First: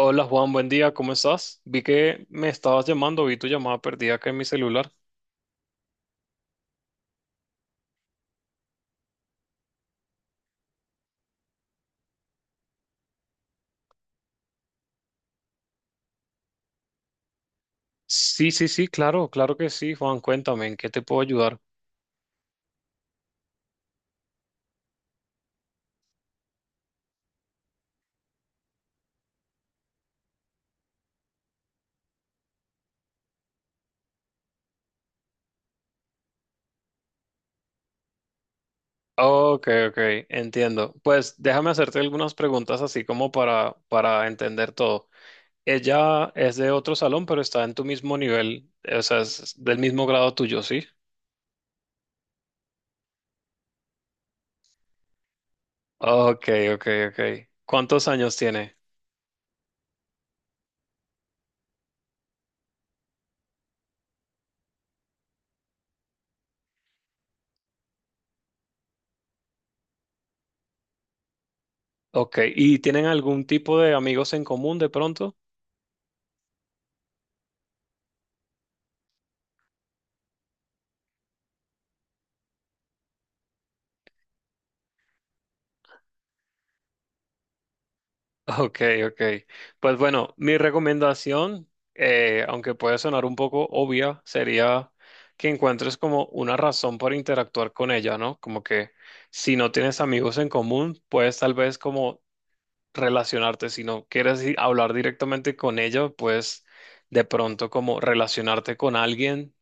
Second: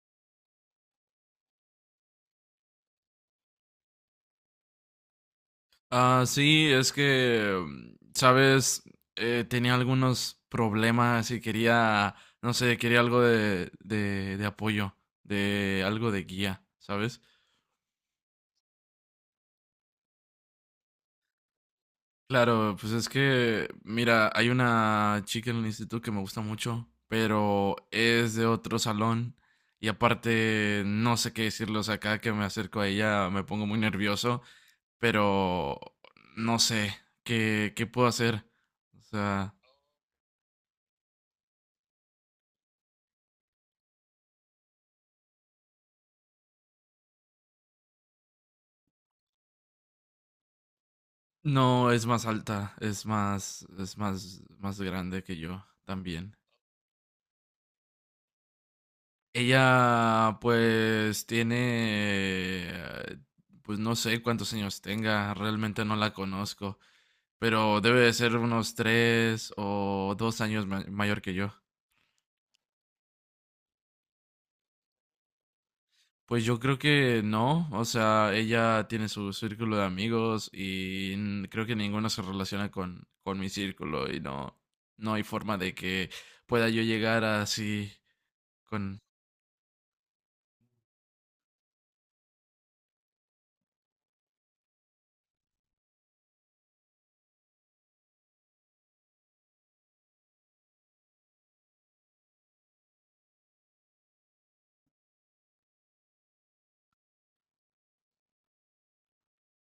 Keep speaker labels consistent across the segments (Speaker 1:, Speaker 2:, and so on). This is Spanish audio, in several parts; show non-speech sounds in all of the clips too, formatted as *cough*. Speaker 1: Hola Juan, buen día, ¿cómo estás? Vi que me estabas llamando, vi tu llamada perdida acá en mi celular.
Speaker 2: Ah, sí, es que, sabes, tenía algunos problemas y quería, no sé, quería algo de apoyo, de algo de guía, ¿sabes?
Speaker 1: Sí, sí, sí, claro, claro que sí, Juan, cuéntame, ¿en qué te puedo ayudar?
Speaker 2: Claro, pues es que, mira, hay una chica en el instituto que me gusta mucho, pero es de otro salón y aparte no sé qué decirle, o sea, cada que me acerco a ella me pongo muy nervioso, pero no sé qué puedo hacer, o sea...
Speaker 1: Ok, ok, entiendo. Pues déjame hacerte algunas preguntas así como para entender todo. Ella es de otro salón, pero está en tu mismo nivel, o sea, es del mismo grado tuyo, ¿sí?
Speaker 2: No, es más alta, más grande que yo también.
Speaker 1: Ok, ok, ok. ¿Cuántos años tiene?
Speaker 2: Ella, pues, tiene, pues no sé cuántos años tenga, realmente no la conozco, pero debe de ser unos tres o dos años mayor que yo.
Speaker 1: Ok, ¿y tienen algún tipo de amigos en común de pronto?
Speaker 2: Pues yo creo que no, o sea, ella tiene su círculo de amigos y creo que ninguno se relaciona con mi círculo y no, no hay forma de que pueda yo llegar así
Speaker 1: Ok,
Speaker 2: con,
Speaker 1: ok. Pues bueno, mi recomendación, aunque puede sonar un poco obvia, sería que encuentres como una razón para interactuar con ella, ¿no? Como que si no tienes amigos en común, puedes tal vez como relacionarte, si no quieres hablar directamente con ella, pues de pronto como relacionarte con alguien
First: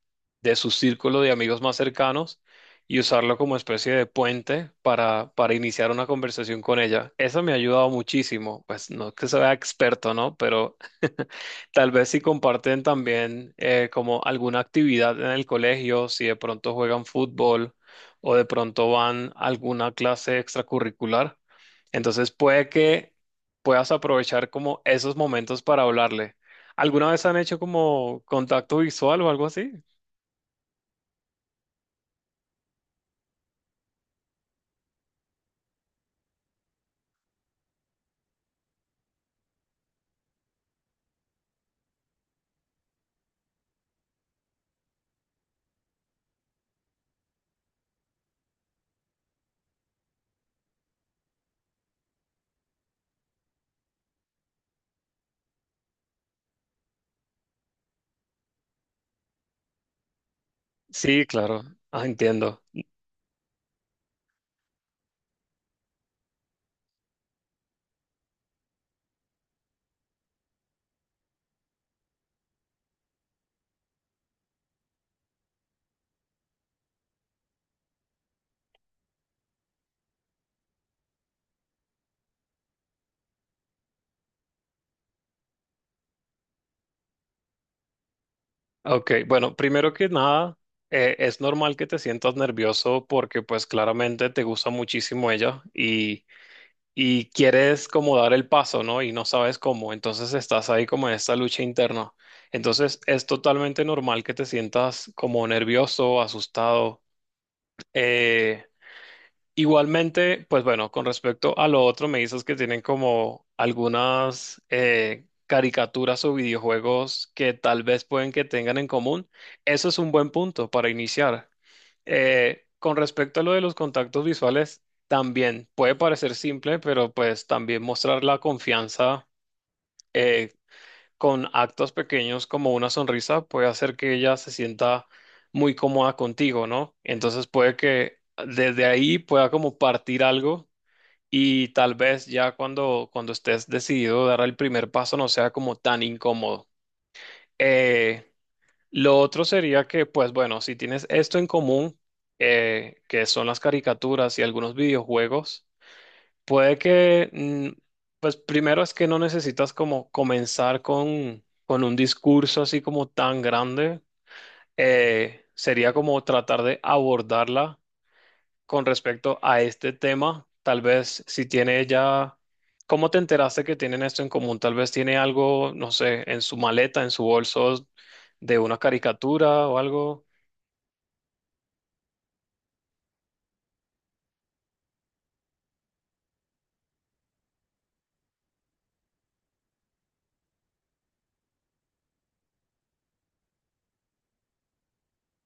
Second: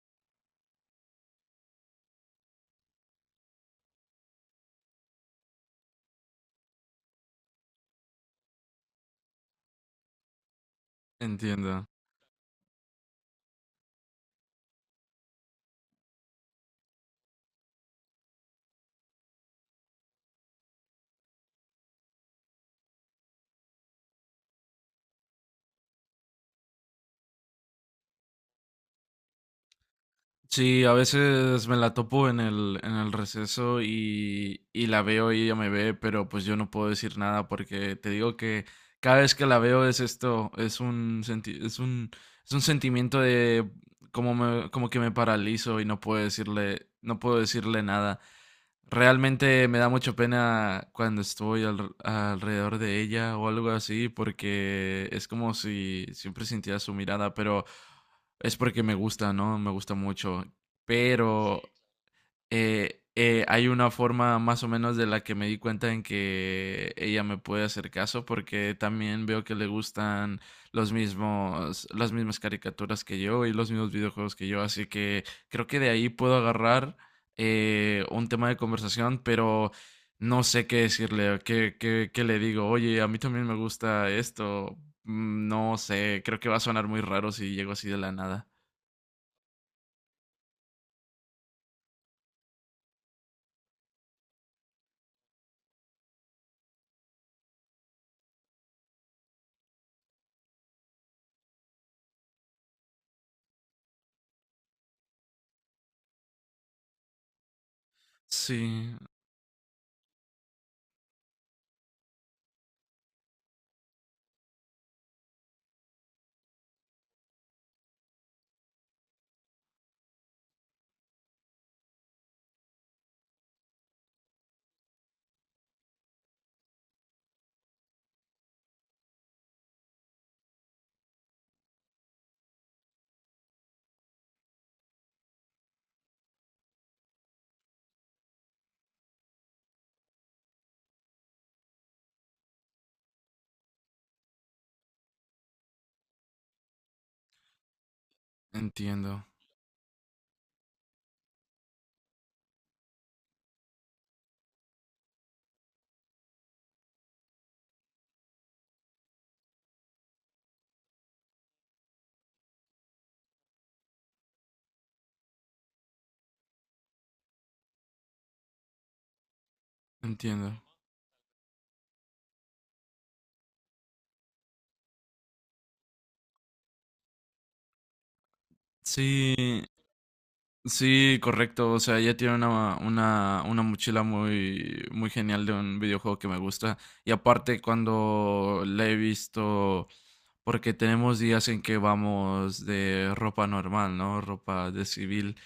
Speaker 1: de su círculo de amigos más cercanos y usarlo como especie de puente para iniciar una conversación con ella. Eso me ha ayudado muchísimo, pues no es que sea experto, ¿no? Pero *laughs*
Speaker 2: entiendo.
Speaker 1: tal vez si comparten también como alguna actividad en el colegio, si de pronto juegan fútbol o de pronto van a alguna clase extracurricular. Entonces puede que puedas aprovechar como esos momentos para hablarle. ¿Alguna vez han hecho como contacto visual o algo así?
Speaker 2: Sí, a veces me la topo en el receso y la veo y ella me ve, pero pues yo no puedo decir nada porque te digo que cada vez que la veo es esto, es un sentimiento de como que me paralizo y no puedo decirle, no puedo decirle nada. Realmente me da mucha pena cuando estoy alrededor de ella o algo así, porque es como si siempre sintiera su mirada, pero es porque me gusta, ¿no? Me gusta mucho.
Speaker 1: Sí, claro.
Speaker 2: Pero
Speaker 1: Ah, entiendo.
Speaker 2: hay una forma más o menos de la que me di cuenta en que ella me puede hacer caso porque también veo que le gustan las mismas caricaturas que yo y los mismos videojuegos que yo. Así que creo que de ahí puedo agarrar un tema de conversación, pero no sé qué decirle, o qué le digo. Oye, a mí también me gusta esto. No sé, creo que va a sonar muy raro si llego así de la nada.
Speaker 1: Ok, bueno, primero que nada, es normal que te sientas nervioso porque pues claramente te gusta muchísimo ella y quieres como dar el paso, ¿no? Y no sabes cómo, entonces estás ahí como en esta lucha interna. Entonces es totalmente normal que te sientas como nervioso, asustado. Eh,
Speaker 2: Sí,
Speaker 1: Igualmente, pues bueno, con respecto a lo otro, me dices que tienen como algunas caricaturas o videojuegos que tal vez pueden que tengan en común. Eso es un buen punto para iniciar. Con respecto a lo de los contactos visuales, también puede parecer simple, pero pues también mostrar la confianza eh, con actos pequeños como una sonrisa puede hacer que ella se sienta muy cómoda contigo, ¿no? Entonces puede que desde ahí pueda como partir algo y tal vez ya cuando estés decidido a dar el primer paso no sea como tan incómodo. Eh, lo
Speaker 2: entiendo,
Speaker 1: otro sería que, pues bueno, si tienes esto en común, que son las caricaturas y algunos videojuegos, puede que, pues primero es que no necesitas como comenzar con un discurso así como tan grande. Sería como tratar de abordarla con respecto a este tema,
Speaker 2: entiendo.
Speaker 1: tal vez si tiene ella, ¿cómo te enteraste que tienen esto en común? Tal vez tiene algo, no sé, en su maleta, en su bolso de una
Speaker 2: Sí,
Speaker 1: caricatura o algo.
Speaker 2: sí, correcto. O sea, ella tiene una mochila muy, muy genial de un videojuego que me gusta. Y aparte, cuando la he visto, porque tenemos días en que vamos de ropa normal, ¿no? Ropa de civil.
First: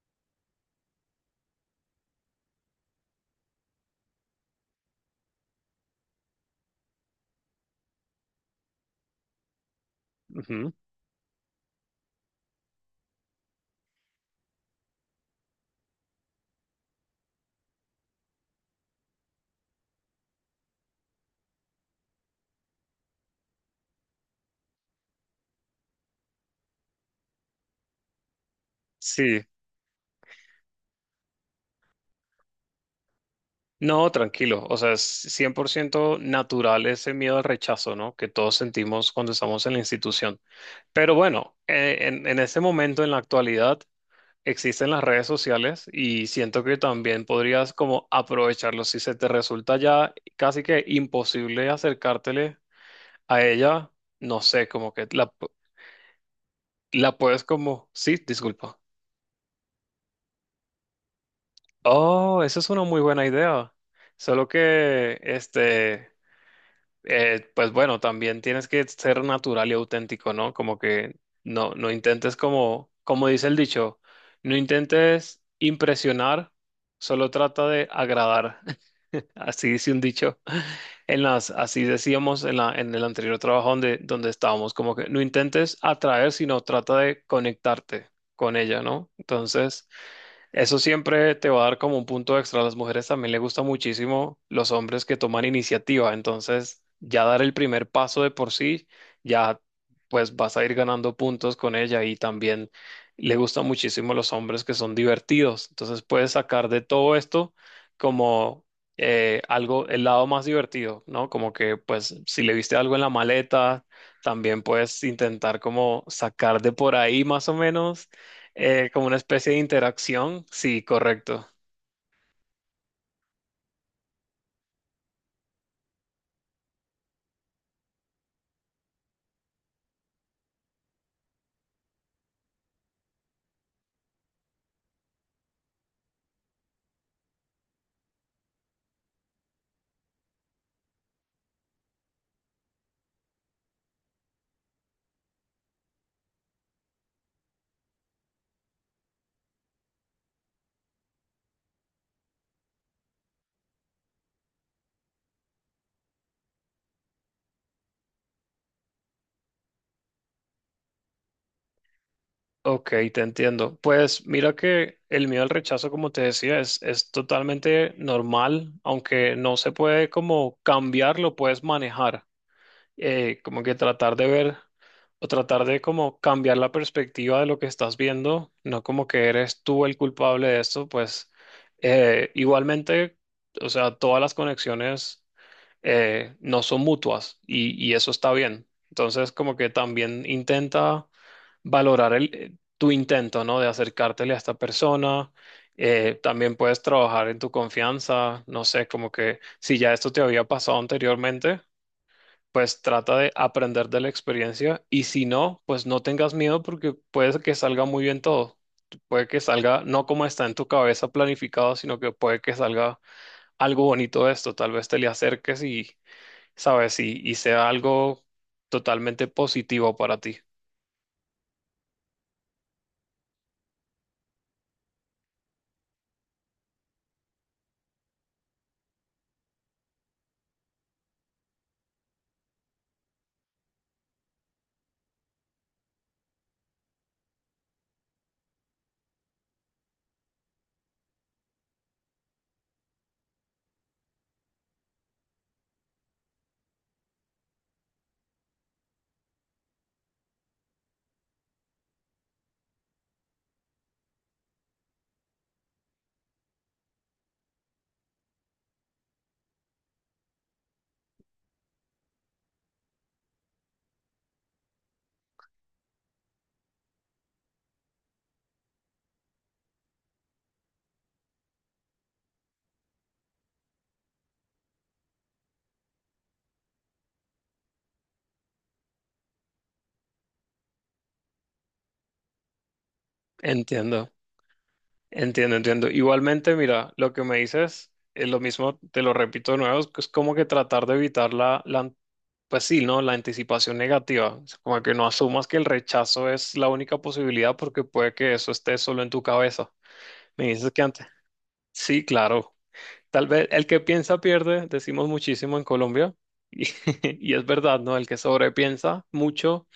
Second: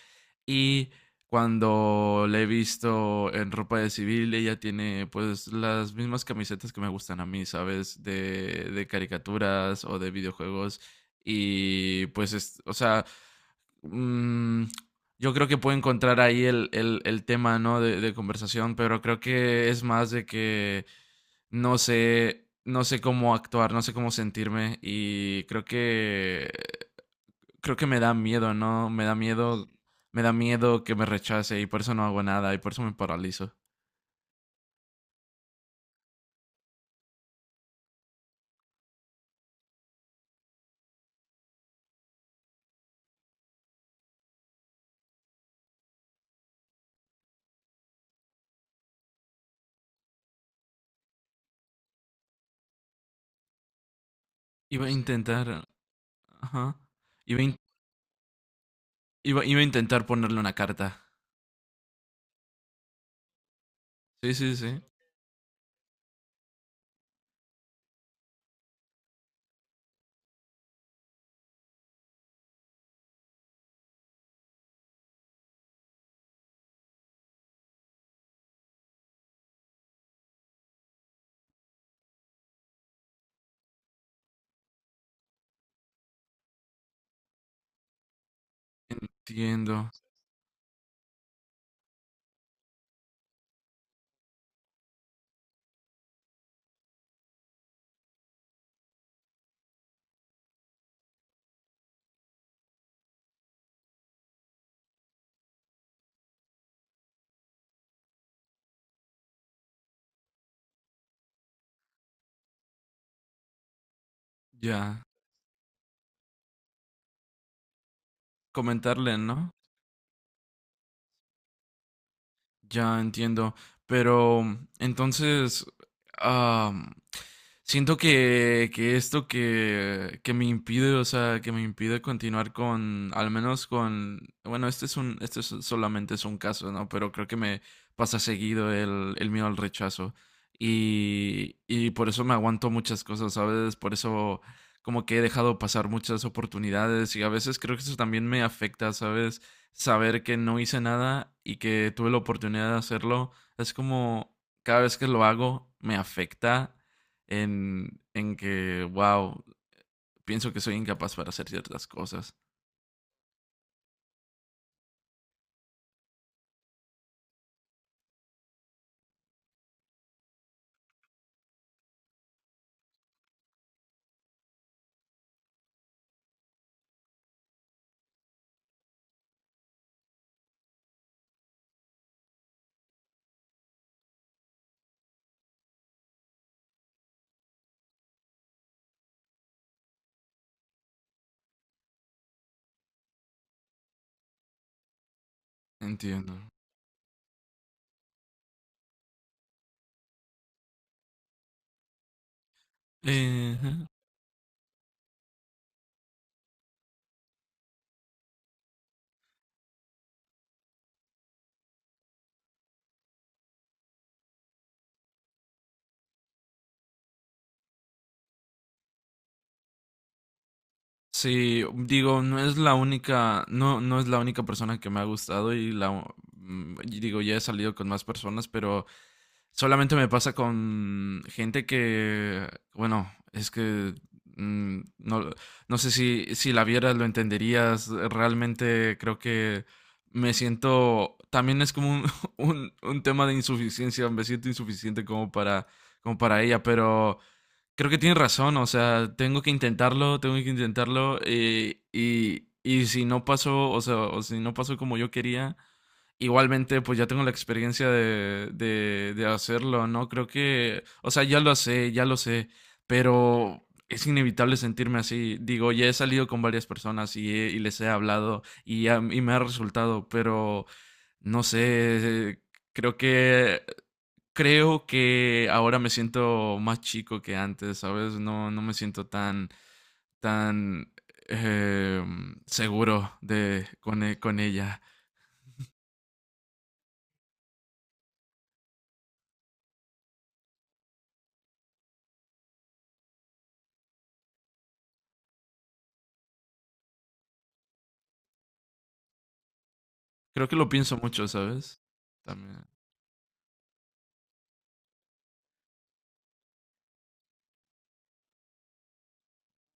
Speaker 2: Y cuando la he visto en ropa de civil, ella tiene pues las mismas camisetas que me gustan a mí, ¿sabes? De caricaturas o de
Speaker 1: Ujú.
Speaker 2: videojuegos. Y pues, es, o sea, mm, yo creo que puedo encontrar ahí el tema, ¿no? De conversación, pero creo que es más de que no sé, no sé cómo actuar, no sé cómo sentirme y creo que me da miedo, ¿no?
Speaker 1: Sí,
Speaker 2: Me da miedo que me rechace y por eso no hago nada y por eso me paralizo.
Speaker 1: no, tranquilo, o sea, es 100% natural ese miedo al rechazo, ¿no? Que todos sentimos cuando estamos en la institución. Pero bueno, en este momento, en la actualidad, existen las redes sociales y siento que también podrías como aprovecharlo. Si se te resulta ya casi que imposible acercártele a ella, no sé,
Speaker 2: Iba a
Speaker 1: como que la,
Speaker 2: intentar, ajá.
Speaker 1: la
Speaker 2: Iba
Speaker 1: puedes
Speaker 2: a, in-
Speaker 1: como... Sí, disculpa.
Speaker 2: iba a intentar ponerle una carta.
Speaker 1: Oh, esa es una muy buena idea.
Speaker 2: Sí,
Speaker 1: Solo
Speaker 2: sí, sí.
Speaker 1: que, este, pues bueno, también tienes que ser natural y auténtico, ¿no? Como que no, no intentes como, como dice el dicho, no intentes impresionar, solo trata de agradar. Así dice un dicho. En las, así decíamos en la, en el anterior trabajo donde estábamos, como que no intentes atraer, sino trata de conectarte con ella, ¿no? Entonces,
Speaker 2: Entiendo.
Speaker 1: eso siempre te va a dar como un punto extra. A las mujeres también les gusta muchísimo los hombres que toman iniciativa. Entonces, ya dar el primer paso de por sí, ya pues vas a ir ganando puntos con ella y también le gustan muchísimo los hombres que son divertidos. Entonces, puedes sacar de todo esto como algo, el lado más divertido, ¿no? Como que pues si le viste algo en la maleta, también puedes
Speaker 2: Ya.
Speaker 1: intentar como sacar de por ahí más o menos como una
Speaker 2: Comentarle, ¿no?
Speaker 1: especie de interacción. Sí, correcto.
Speaker 2: Ya entiendo, pero entonces am, siento que esto que me impide, o sea, que me impide continuar con, al menos con, bueno, este es un, solamente es un caso, ¿no? Pero creo que me pasa seguido el miedo al rechazo y por eso me aguanto muchas cosas, ¿sabes? Por eso como que he dejado pasar muchas oportunidades y a veces creo que eso también me afecta, ¿sabes? Saber que no hice nada y que tuve la oportunidad de hacerlo, es como cada vez que lo hago me afecta en que, wow, pienso que soy incapaz para hacer ciertas cosas.
Speaker 1: Ok, te entiendo. Pues mira que el miedo al rechazo, como te decía, es totalmente normal, aunque no se puede como cambiar, lo puedes manejar. Como que tratar de ver o tratar de como cambiar la perspectiva de lo que estás viendo, no como que eres tú el culpable de esto, pues igualmente, o sea, todas las conexiones. No son mutuas y eso está bien. Entonces, como que también intenta valorar el, tu intento, ¿no? De acercártele a esta persona.
Speaker 2: Entiendo.
Speaker 1: También puedes trabajar en tu confianza, no sé, como que si ya esto te había pasado anteriormente, pues trata de
Speaker 2: Eh,
Speaker 1: aprender de la experiencia y si no, pues no tengas miedo porque puede que salga muy bien todo. Puede que salga no como está en tu cabeza planificado, sino que puede que salga algo bonito de esto. Tal vez te le acerques y, sabes, y sea algo totalmente positivo para ti.
Speaker 2: sí, digo, no es la única, no es la única persona que me ha gustado y la, y digo, ya he salido con más personas, pero solamente me pasa con gente que, bueno, es que no, no sé si, si la vieras, lo entenderías. Realmente creo que me siento, también es como un, *laughs* un tema de insuficiencia, me siento insuficiente como para, como para ella, pero creo que tienes razón, o sea, tengo que intentarlo y si no pasó, o sea, o si no pasó como yo quería, igualmente, pues ya tengo la experiencia de hacerlo, ¿no? Creo que, o sea, ya lo sé, pero es inevitable sentirme así. Digo, ya he salido con varias personas y, y les he hablado y, y me ha resultado, pero no sé, creo que, creo que ahora me siento más chico que antes, ¿sabes? No, no me siento tan, tan eh, seguro de, con,
Speaker 1: Entiendo.
Speaker 2: con ella.
Speaker 1: Entiendo, entiendo. Igualmente, mira, lo que me dices es lo mismo, te lo repito de nuevo, es que es como que tratar de evitar pues sí, ¿no? La anticipación negativa. Es como que no asumas que el rechazo es la única posibilidad porque puede que eso esté solo en tu cabeza. Me
Speaker 2: Creo que lo
Speaker 1: dices que
Speaker 2: pienso
Speaker 1: antes.
Speaker 2: mucho, ¿sabes?
Speaker 1: Sí, claro.
Speaker 2: También.
Speaker 1: Tal vez el que piensa pierde, decimos muchísimo en Colombia. Y, *laughs* y es verdad, ¿no? El que sobrepiensa mucho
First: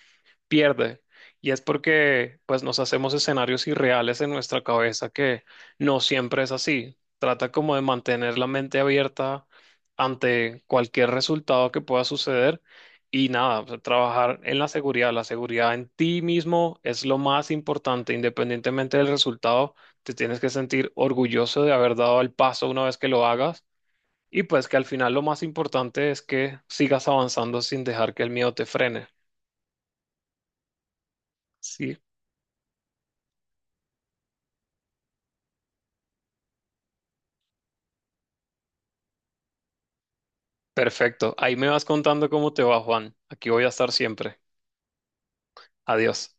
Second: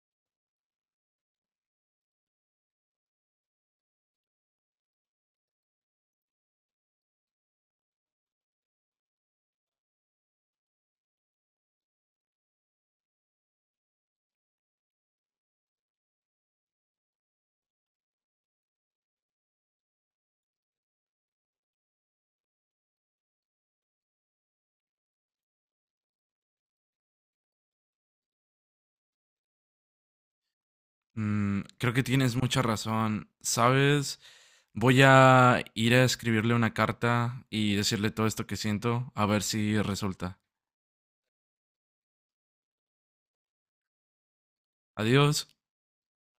Speaker 1: pierde. Y es porque pues nos hacemos escenarios irreales en nuestra cabeza que no siempre es así. Trata como de mantener la mente abierta ante cualquier resultado que pueda suceder y nada, o sea, trabajar en la seguridad. La seguridad en ti mismo es lo más importante, independientemente del resultado, te tienes que sentir orgulloso de haber dado el paso una vez que lo hagas y pues que al final lo más importante es que sigas avanzando sin dejar que el miedo te frene.
Speaker 2: Creo
Speaker 1: Sí.
Speaker 2: que tienes mucha razón. ¿Sabes? Voy a ir a escribirle una carta y decirle todo esto que siento, a ver si resulta.
Speaker 1: Perfecto. Ahí me vas contando cómo te va, Juan. Aquí voy a estar siempre.
Speaker 2: Adiós.
Speaker 1: Adiós.